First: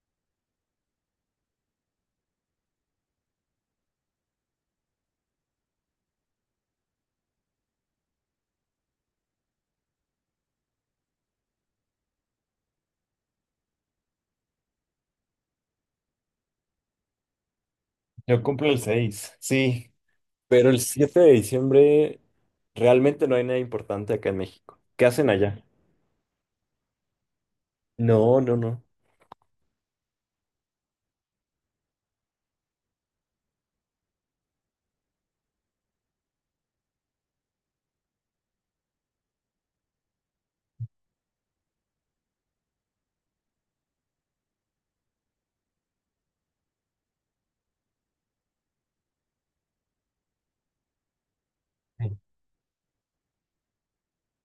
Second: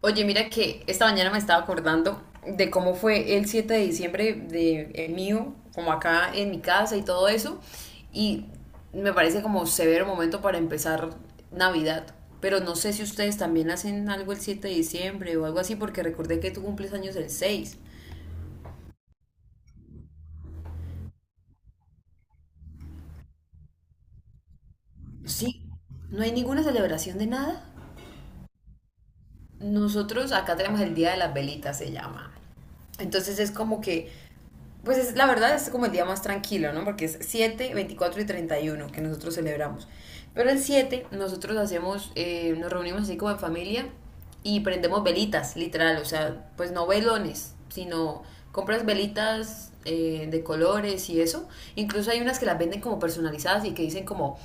Oye, mira que esta mañana me estaba acordando de cómo fue el 7 de diciembre de el mío, como acá en mi casa y todo eso, y me parece como severo momento para empezar Navidad. Pero no sé si ustedes también hacen algo el 7 de diciembre o algo así, porque recordé que tú cumples años el seis. Yo cumplo el 6, sí, pero el 7 de diciembre realmente no hay nada importante acá en México. ¿Qué hacen allá? Sí, no hay ninguna celebración de nada. No, no, no. Nosotros acá tenemos el Día de las Velitas, se llama. Entonces es como que Pues es, la verdad es como el día más tranquilo, ¿no? Porque es 7 24 y 31 que nosotros celebramos. Pero el 7 nosotros hacemos, nos reunimos así como en familia y prendemos velitas, literal. O sea, pues no velones, sino compras velitas de colores y eso. Incluso Sí, hay unas que las venden como personalizadas y que dicen como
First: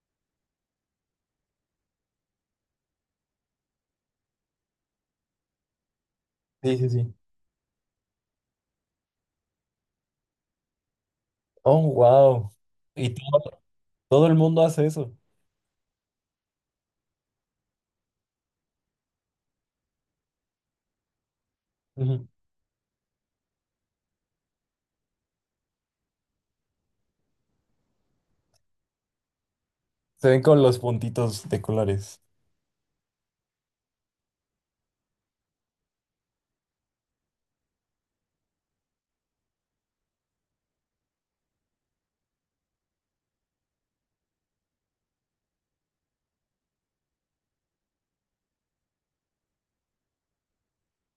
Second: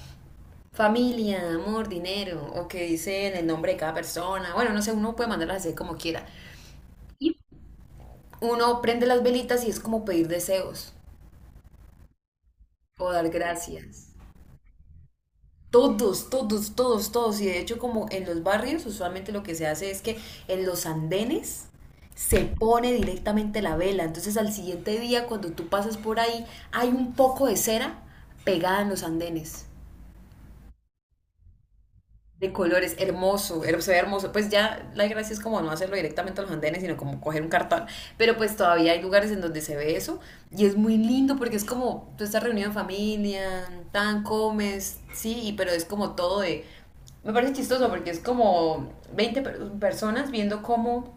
familia, amor, dinero, o que dicen el nombre de cada persona. Bueno, no sé, uno puede mandarlas así como quiera. sí, sí. Sí. Uno prende las velitas y es como pedir deseos Oh, wow. Y o dar todo, gracias. todo el mundo hace eso. Todos, todos, todos, todos. Y de hecho, como en los barrios, usualmente lo que se hace es que en los andenes Ujú. se pone directamente la vela. Entonces al siguiente día, cuando tú pasas por ahí, hay un poco de cera pegada en los andenes Se ven con los puntitos de colores. de colores, hermoso, se ve hermoso. Pues ya la gracia es como no hacerlo directamente a los andenes, sino como coger un cartón. Pero pues todavía hay lugares en donde se ve eso y es muy lindo porque es como tú estás reunido en familia, tan comes, sí, pero es como todo de. Me parece chistoso porque es como 20 personas viendo cómo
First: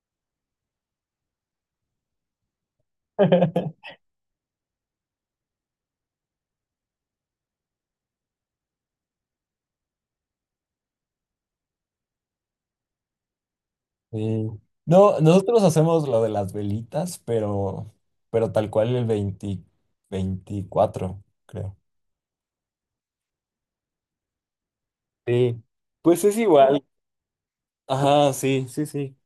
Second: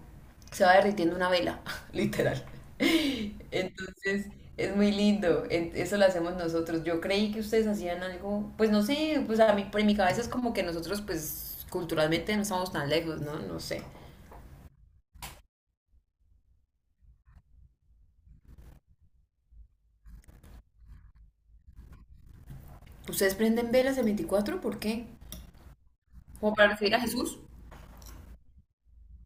se va derritiendo una vela, literal. Entonces, es muy lindo, eso lo hacemos nosotros. Yo creí que ustedes hacían algo, pues no sé, pues a mí, por mi cabeza es como que nosotros, pues culturalmente no estamos tan lejos, ¿no? No sé. Sí. No, nosotros hacemos lo de las velitas, pero tal cual el 20 veinticuatro, creo. ¿Ustedes prenden velas el 24? ¿Por qué? Sí, pues es ¿Como para igual. recibir a Jesús? Ajá, sí, sí, sí.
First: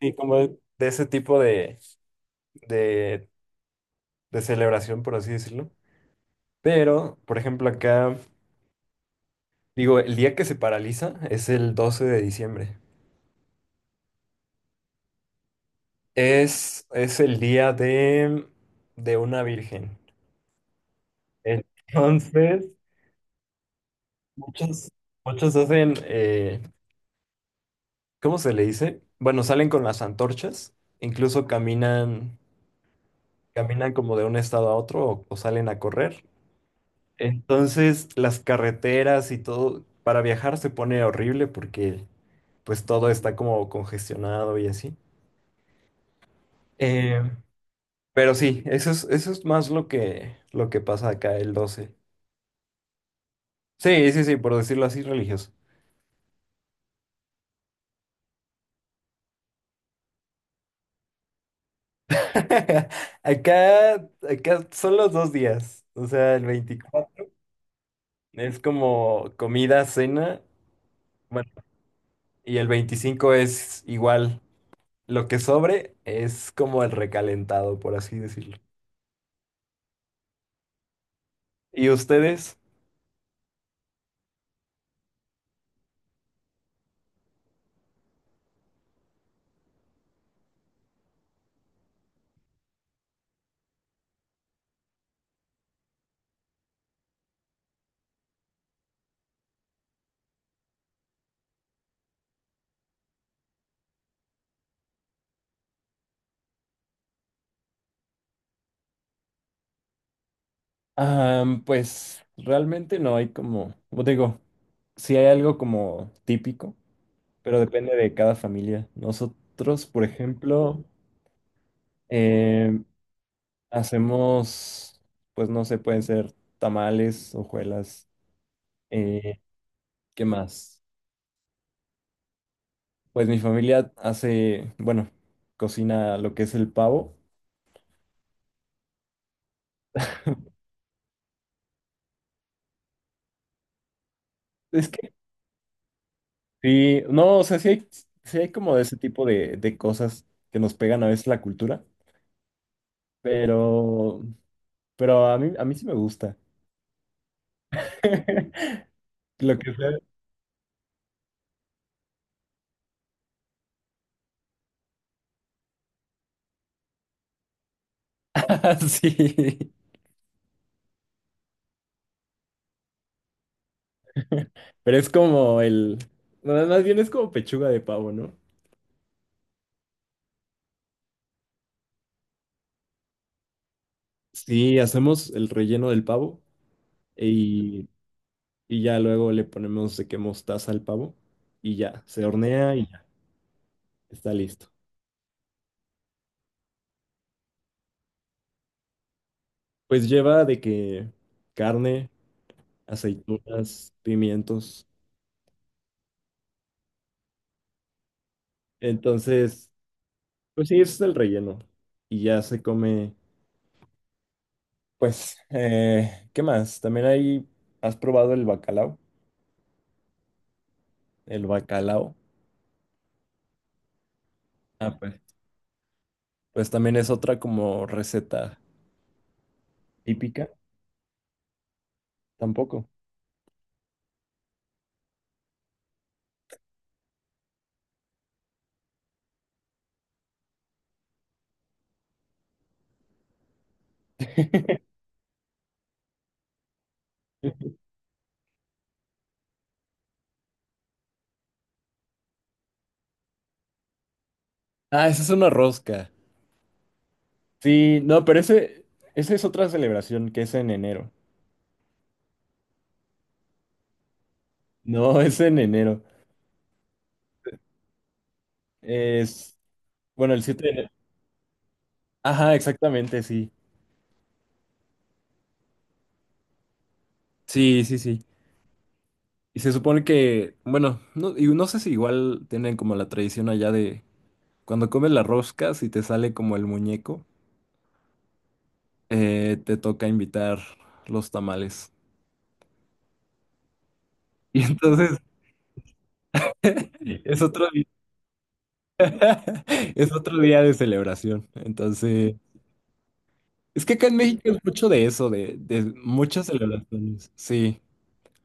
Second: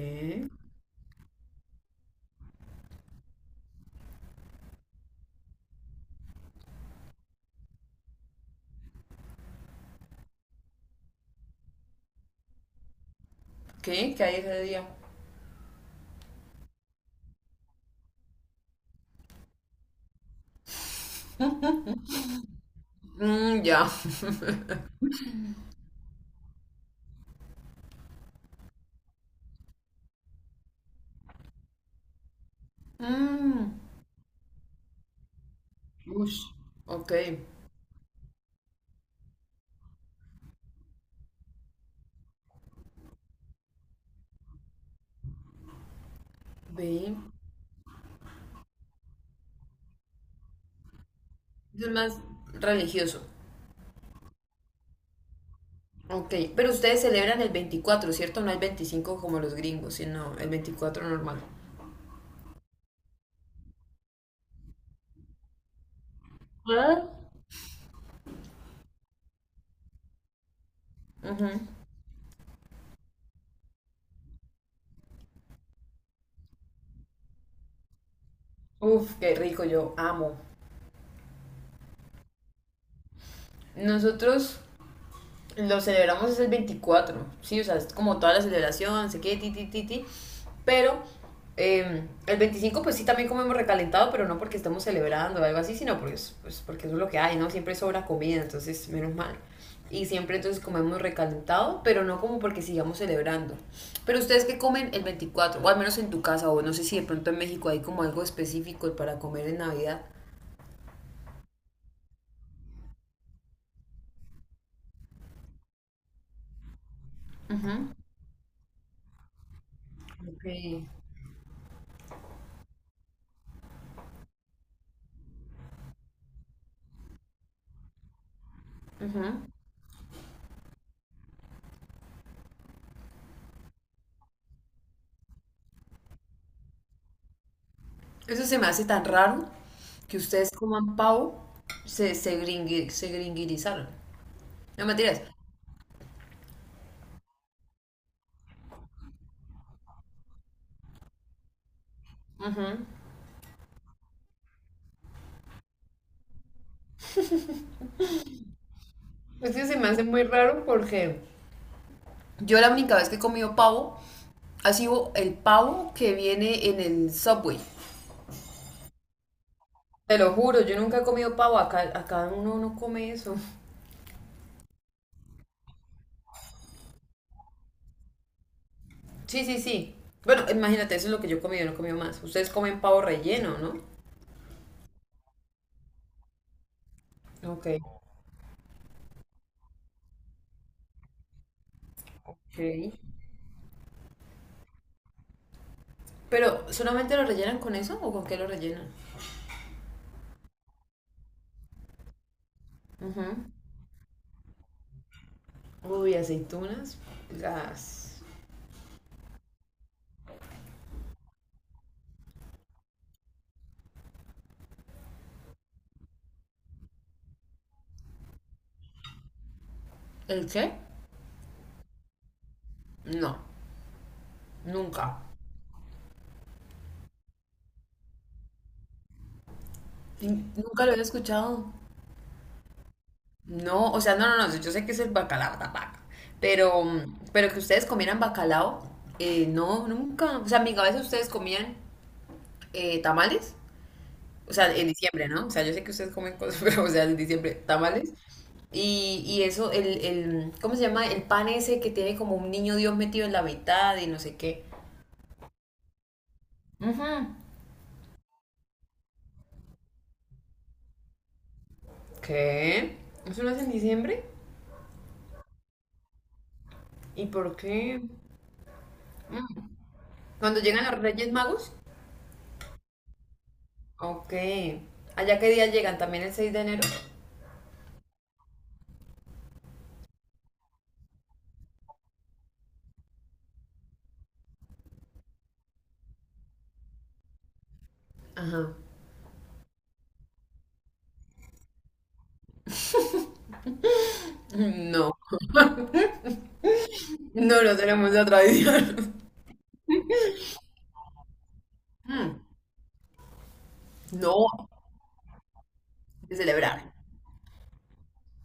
Sí, como de ese tipo de, de celebración, por así decirlo. Pero, por ejemplo, acá, digo, el día que se paraliza es el 12 de diciembre. ¿Qué? ¿Qué hay ese día? Es el día de una virgen. Entonces, Mmm, ya. muchos, muchos hacen, ¿cómo se le dice? Bueno, salen con las antorchas, incluso caminan, Mmm. caminan como de un estado a otro, o salen a correr. Ush. Ok. Entonces, las carreteras y todo, para viajar se pone horrible porque pues todo está como congestionado y así. Ve. Eh, pero sí, eso es más lo que pasa acá el Es 12. más religioso. Sí, sí, sí, por decirlo así, religioso. Ok, pero ustedes celebran el 24, ¿cierto? No el 25 como los gringos, sino el veinticuatro normal. Acá son los dos días, o sea, el ¿Ah? 24 es como comida, cena, Ujú. bueno, y el 25 es igual, lo que sobre es como el recalentado, por así decirlo. Uf, qué rico, yo amo. ¿Y ustedes? Nosotros lo celebramos es el veinticuatro, ¿sí? O sea, es como toda la celebración, sé qué, ti, ti, ti, ti. Pero el 25 pues sí, también comemos recalentado, pero no porque estamos celebrando o algo así, sino porque, pues, porque eso es lo que hay, ¿no? Siempre sobra comida, entonces menos mal. Y siempre entonces comemos recalentado, pero no como porque sigamos celebrando. Pero ustedes que comen el 24 o al menos en tu casa, o no sé si de pronto en México hay como algo específico para comer en Navidad. Ah, pues realmente no hay como, te digo, sí hay algo como típico, pero Ujú. depende de cada familia. Nosotros, por Ok. ejemplo, eh, hacemos, pues no sé, pueden ser tamales, hojuelas, eh, Ujú. ¿qué más? Pues mi familia hace, bueno, cocina lo que es el pavo. Eso se me hace tan raro que ustedes coman pavo, se gringuirizaron. No Es que mentiras. sí, no, o sea, sí hay como de ese tipo de cosas que nos pegan a veces la cultura, Ujú. pero Pero a mí sí me gusta. Es Lo que que se me sea. hace muy raro porque yo la única vez que he comido pavo ha sido el pavo que viene en el Subway. Sí. Te lo juro, yo nunca he comido pavo. Acá uno no come eso. Pero es como el. No, más bien es como pechuga de pavo, ¿no? Sí, sí, sí. Bueno, imagínate, eso es lo que yo he comido, no he comido más. Ustedes comen pavo relleno, ¿no? Sí, hacemos el relleno del pavo Ok. y, y ya luego le ponemos de que mostaza al pavo y ya, se Ok. hornea y ya, está listo. Pero, ¿solamente lo rellenan con eso o con qué lo rellenan? Pues lleva de que carne, Ujú. aceitunas, pimientos. Uy, aceitunas. Las. Entonces, pues sí, ese es el relleno. Y ya se come. Pues, ¿qué más? También ahí has probado el bacalao. ¿El qué? El bacalao. No, Ah, nunca. pues también es otra como receta típica. Nunca lo había escuchado. Tampoco. No, o sea, no, no, no. Yo sé que es el bacalao, la vaca. Pero, pero, que ustedes comieran bacalao, no, nunca. O sea, en mi cabeza ustedes comían tamales. O sea, en diciembre, ¿no? O sea, yo sé que ustedes comen cosas, pero, o sea, en diciembre, tamales. Y eso, el, ¿cómo se llama? El pan ese que tiene como un niño Dios metido en la mitad y no sé qué. Ah, esa es una rosca. Ujú. Sí, no, pero esa es otra celebración, que es en enero. ¿Qué? ¿Eso no es en diciembre? No, es en enero. ¿Y por qué? Es, bueno, el ¿Cuando 7 de llegan enero. los Reyes Magos? Ajá, exactamente, sí. Ok. ¿Allá qué día llegan? ¿También el 6 de enero? Sí, sí, sí. Y se supone que, bueno, no, y no sé si igual tienen como la tradición allá de cuando comes la rosca, si te sale como el muñeco. Ajá. Te toca invitar los tamales. Y No, entonces es no, otro no día, tenemos la tradición. es otro día de celebración. Entonces, Mm, es que acá en México no, es mucho de eso, de de muchas celebrar. celebraciones. Sí,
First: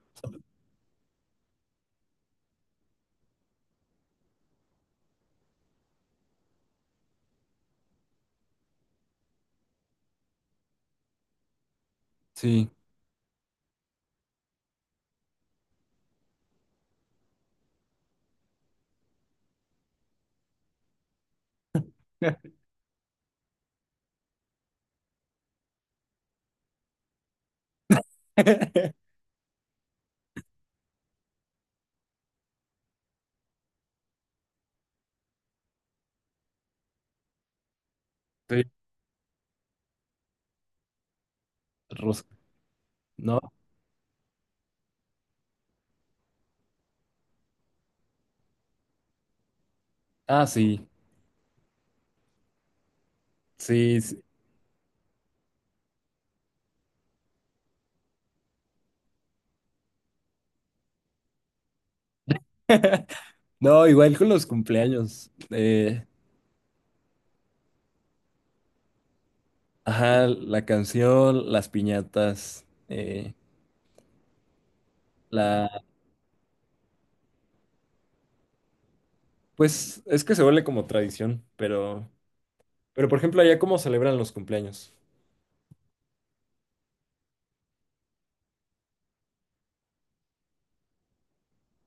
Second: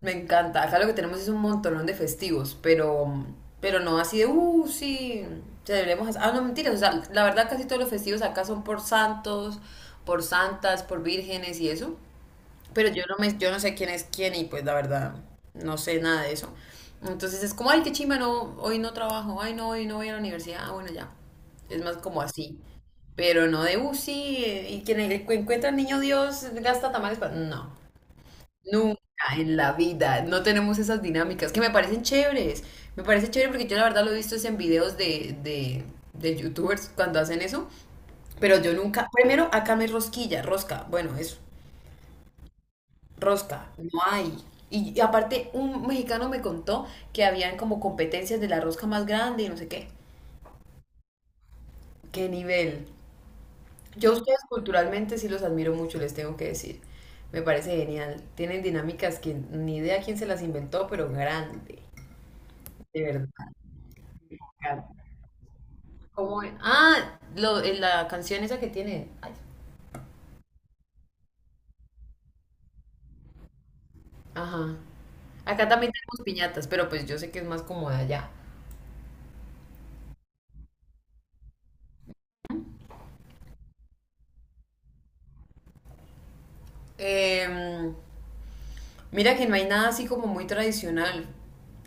Me encanta. Acá lo que tenemos es un montonón de festivos, pero, no así de, sí, celebremos. Ah, no, mentiras. O sea, la verdad casi todos los festivos acá son por santos, por santas, por vírgenes y eso. sí. Pero yo no sé quién es quién y pues la verdad no sé nada de eso. Entonces es como, ay, qué chimba, no, hoy no trabajo, ay, no, hoy no voy a la universidad, ah, bueno, ya. Es más como así. Pero no de, sí, y quien encuentra al niño Dios gasta tamales para. No, nunca en la vida, no tenemos esas dinámicas que me parecen chéveres. Me parece chévere porque yo la verdad lo he visto es en videos de youtubers cuando hacen eso. Pero Sí, yo nunca, primero acá me rosquilla, rosca, bueno, eso. rosca, ¿no? Rosca, no hay. Y aparte, un mexicano me contó que habían como competencias de la rosca más grande y no sé qué. Ah, sí, ¿Qué nivel? sí, Yo a sí. ustedes culturalmente sí los admiro mucho, les tengo que decir. Me parece genial. Tienen dinámicas que ni idea quién se las inventó, pero grande. De verdad. No, igual con los Como. cumpleaños. Ah, en la canción esa que tiene. Ay, Ajá, la canción, las piñatas, eh, ajá. Acá la... también tenemos piñatas, pero pues yo sé que es más como de allá. Pues es que se vuelve como tradición, pero... Pero, por ejemplo, allá cómo celebran los cumpleaños. Em, Mira que no hay nada así como muy tradicional.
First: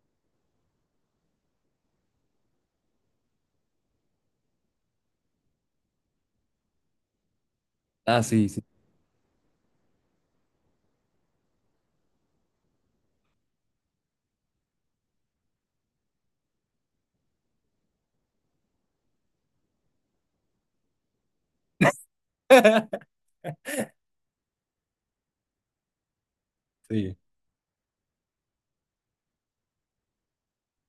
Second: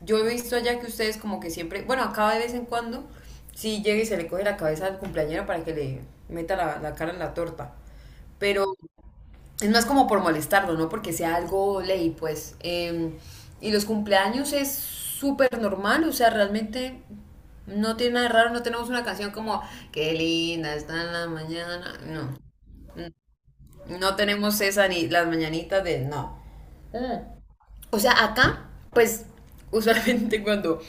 Yo he visto allá que ustedes como que siempre, bueno, acá de vez en cuando, sí llega y se le coge la cabeza al cumpleañero para que le meta la cara en la torta. Ah, sí, sí. Pero es más como por molestarlo, ¿no? Porque sea algo ley, pues. Y los cumpleaños es súper normal, o sea, realmente no tiene nada de raro, no tenemos una canción como, qué linda está la mañana, no. No tenemos esa ni las mañanitas de, no. Sí. O sea, acá, pues, usualmente cuando,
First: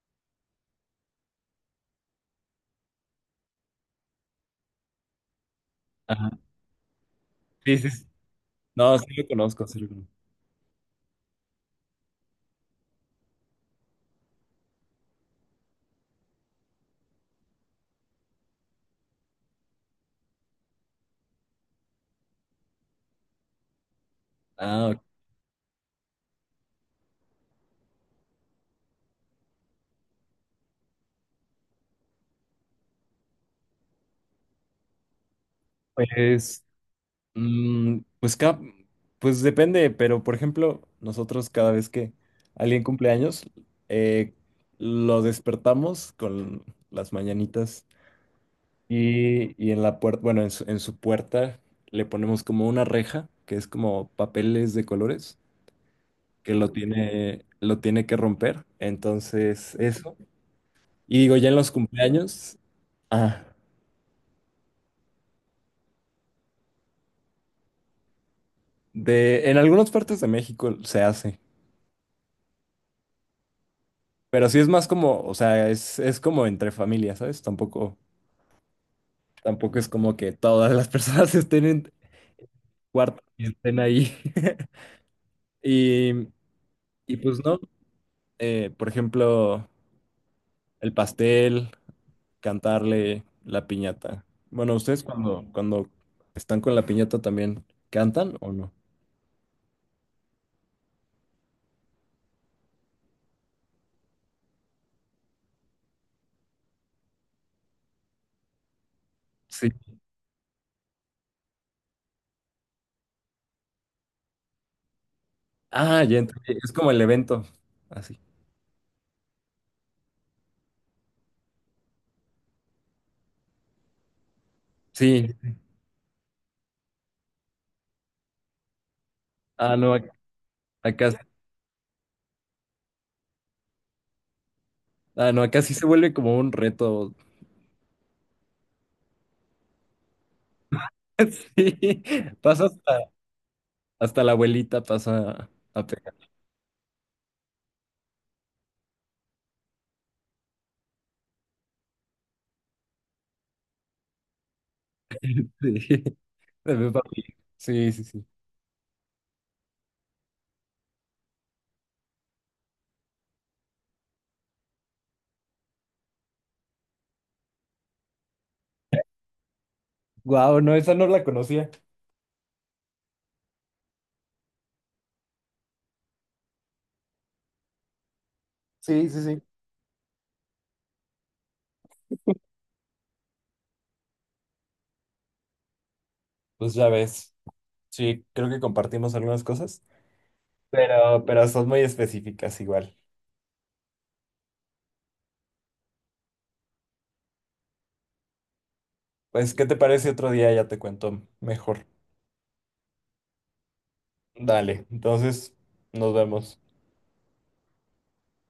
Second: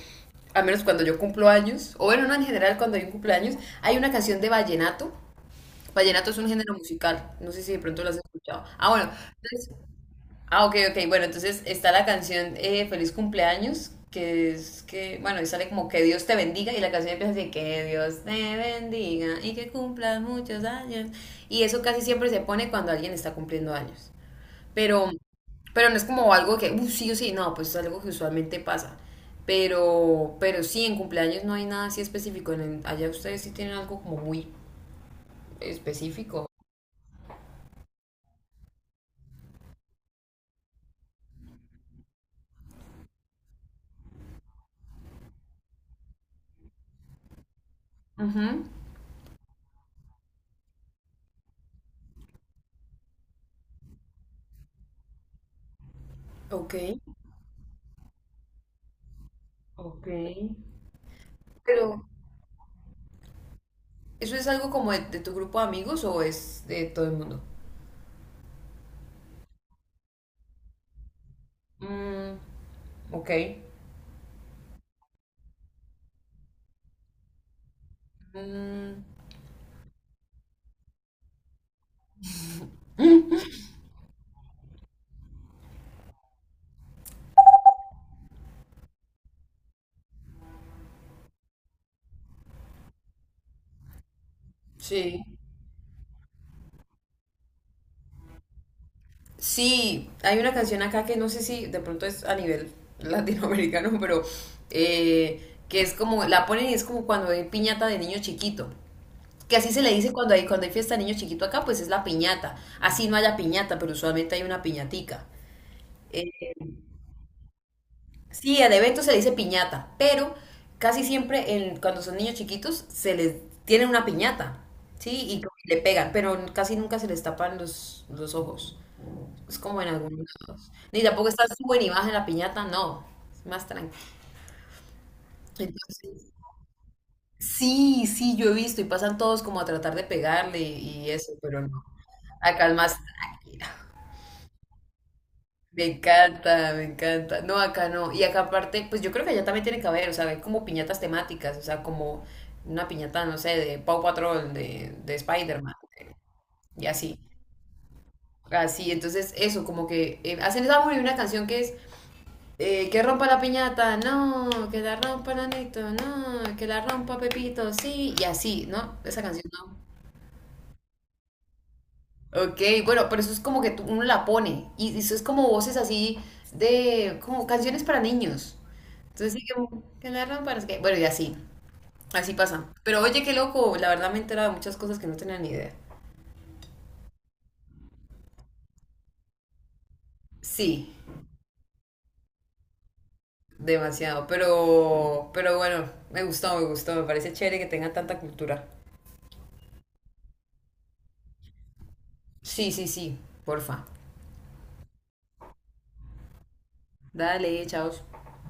a menos cuando yo cumplo años, o bueno, no en general cuando hay un cumpleaños, hay una canción de vallenato. Ajá. Vallenato es un género musical, no sé si Sí, de sí. pronto sí. lo has escuchado. Ah, No, sí bueno, lo conozco, entonces, sí lo conozco. ah, ok, ok, bueno, entonces está la canción Feliz cumpleaños, que es que, bueno, y sale como que Dios te bendiga, y la canción empieza así, que Dios te bendiga y que cumplas muchos años. Y eso casi siempre se pone cuando alguien está cumpliendo años. Ah, ok. Pero, pero, no es como algo que, sí o sí, no, pues es algo que usualmente pasa. Pero, sí, en cumpleaños no hay nada así específico. En allá ustedes sí tienen algo como muy específico. Pues, mm, pues, ca- pues depende, pero por ejemplo, nosotros cada vez que alguien cumpleaños, eh, lo despertamos con las mañanitas Ujú. Y en la puerta, bueno, en su puerta le ponemos como una reja, que es como papeles de colores. Que Ok. Lo tiene que romper. Entonces, Ok. eso. Y digo, ya en los Pero, cumpleaños, ah, ¿eso es algo como de tu grupo de amigos o es de todo el mundo? de, en algunas partes de México se hace, Mm, ok. pero sí es más como, o sea, es como entre familias, ¿sabes? Tampoco, Mm, tampoco es como que todas las personas estén en cuarto y estén ahí. Y, y pues no, por ejemplo, el pastel, cantarle la piñata. Bueno, ¿ustedes sí. cuando, cuando están con la piñata también cantan o no? Sí, hay una canción acá que no sé si de pronto es a nivel latinoamericano, pero que es como, la ponen y es como cuando hay piñata de niño chiquito. Que Sí. así se le dice cuando hay, fiesta de niño chiquito acá, pues es la piñata. Así no haya piñata, pero usualmente hay una piñatica. Ah, ya Eh, entendí. Es como el evento. Así. sí, al evento se le dice piñata, pero casi siempre cuando son niños chiquitos se les tienen una piñata, ¿sí? Sí. Y como que le pegan, pero casi nunca se les tapan los ojos. Es Ah, como en no, ac- algunos lados. Ni acá, tampoco está sube ni baja en la piñata, no. Es más tranquilo. ah, no, acá sí se vuelve Entonces, como un reto. sí, sí, yo he visto y pasan todos como a tratar de pegarle y eso, pero no. Sí. Pasa Acá es más hasta, tranquilo. hasta la abuelita, pasa Me a pegar. encanta, me encanta. No, acá no. Y acá aparte, pues yo creo que allá también tiene que haber, o sea, hay como piñatas temáticas, o sea, como una piñata, no sé, de Paw Patrol, de Spider-Man, Sí. De y Peppa así. Pig. Sí, sí, sí. Así, entonces eso, como que hacen esa muy una canción que es que rompa la piñata, no, que la rompa Nanito, no, que la rompa Pepito, sí, y así, ¿no? Esa canción no. Guau, no, esa no la conocía. Ok, bueno, pero eso es como que uno la pone, y eso es como voces así de, como canciones para niños. Sí, sí, Entonces sí. sí que la rompa, no sé qué. Bueno, y así, así pasa. Pero oye, qué loco, la verdad me he enterado de muchas cosas que no tenía ni idea. Pues ya ves. Sí, creo que compartimos algunas cosas. Sí, Pero son muy específicas igual. demasiado, pero, bueno, me gustó, me gustó, me parece chévere que tengan tanta cultura. Pues, ¿qué te parece otro día? Ya te cuento mejor. Sí, sí, sí, porfa. Dale, entonces nos vemos. Dale, chao.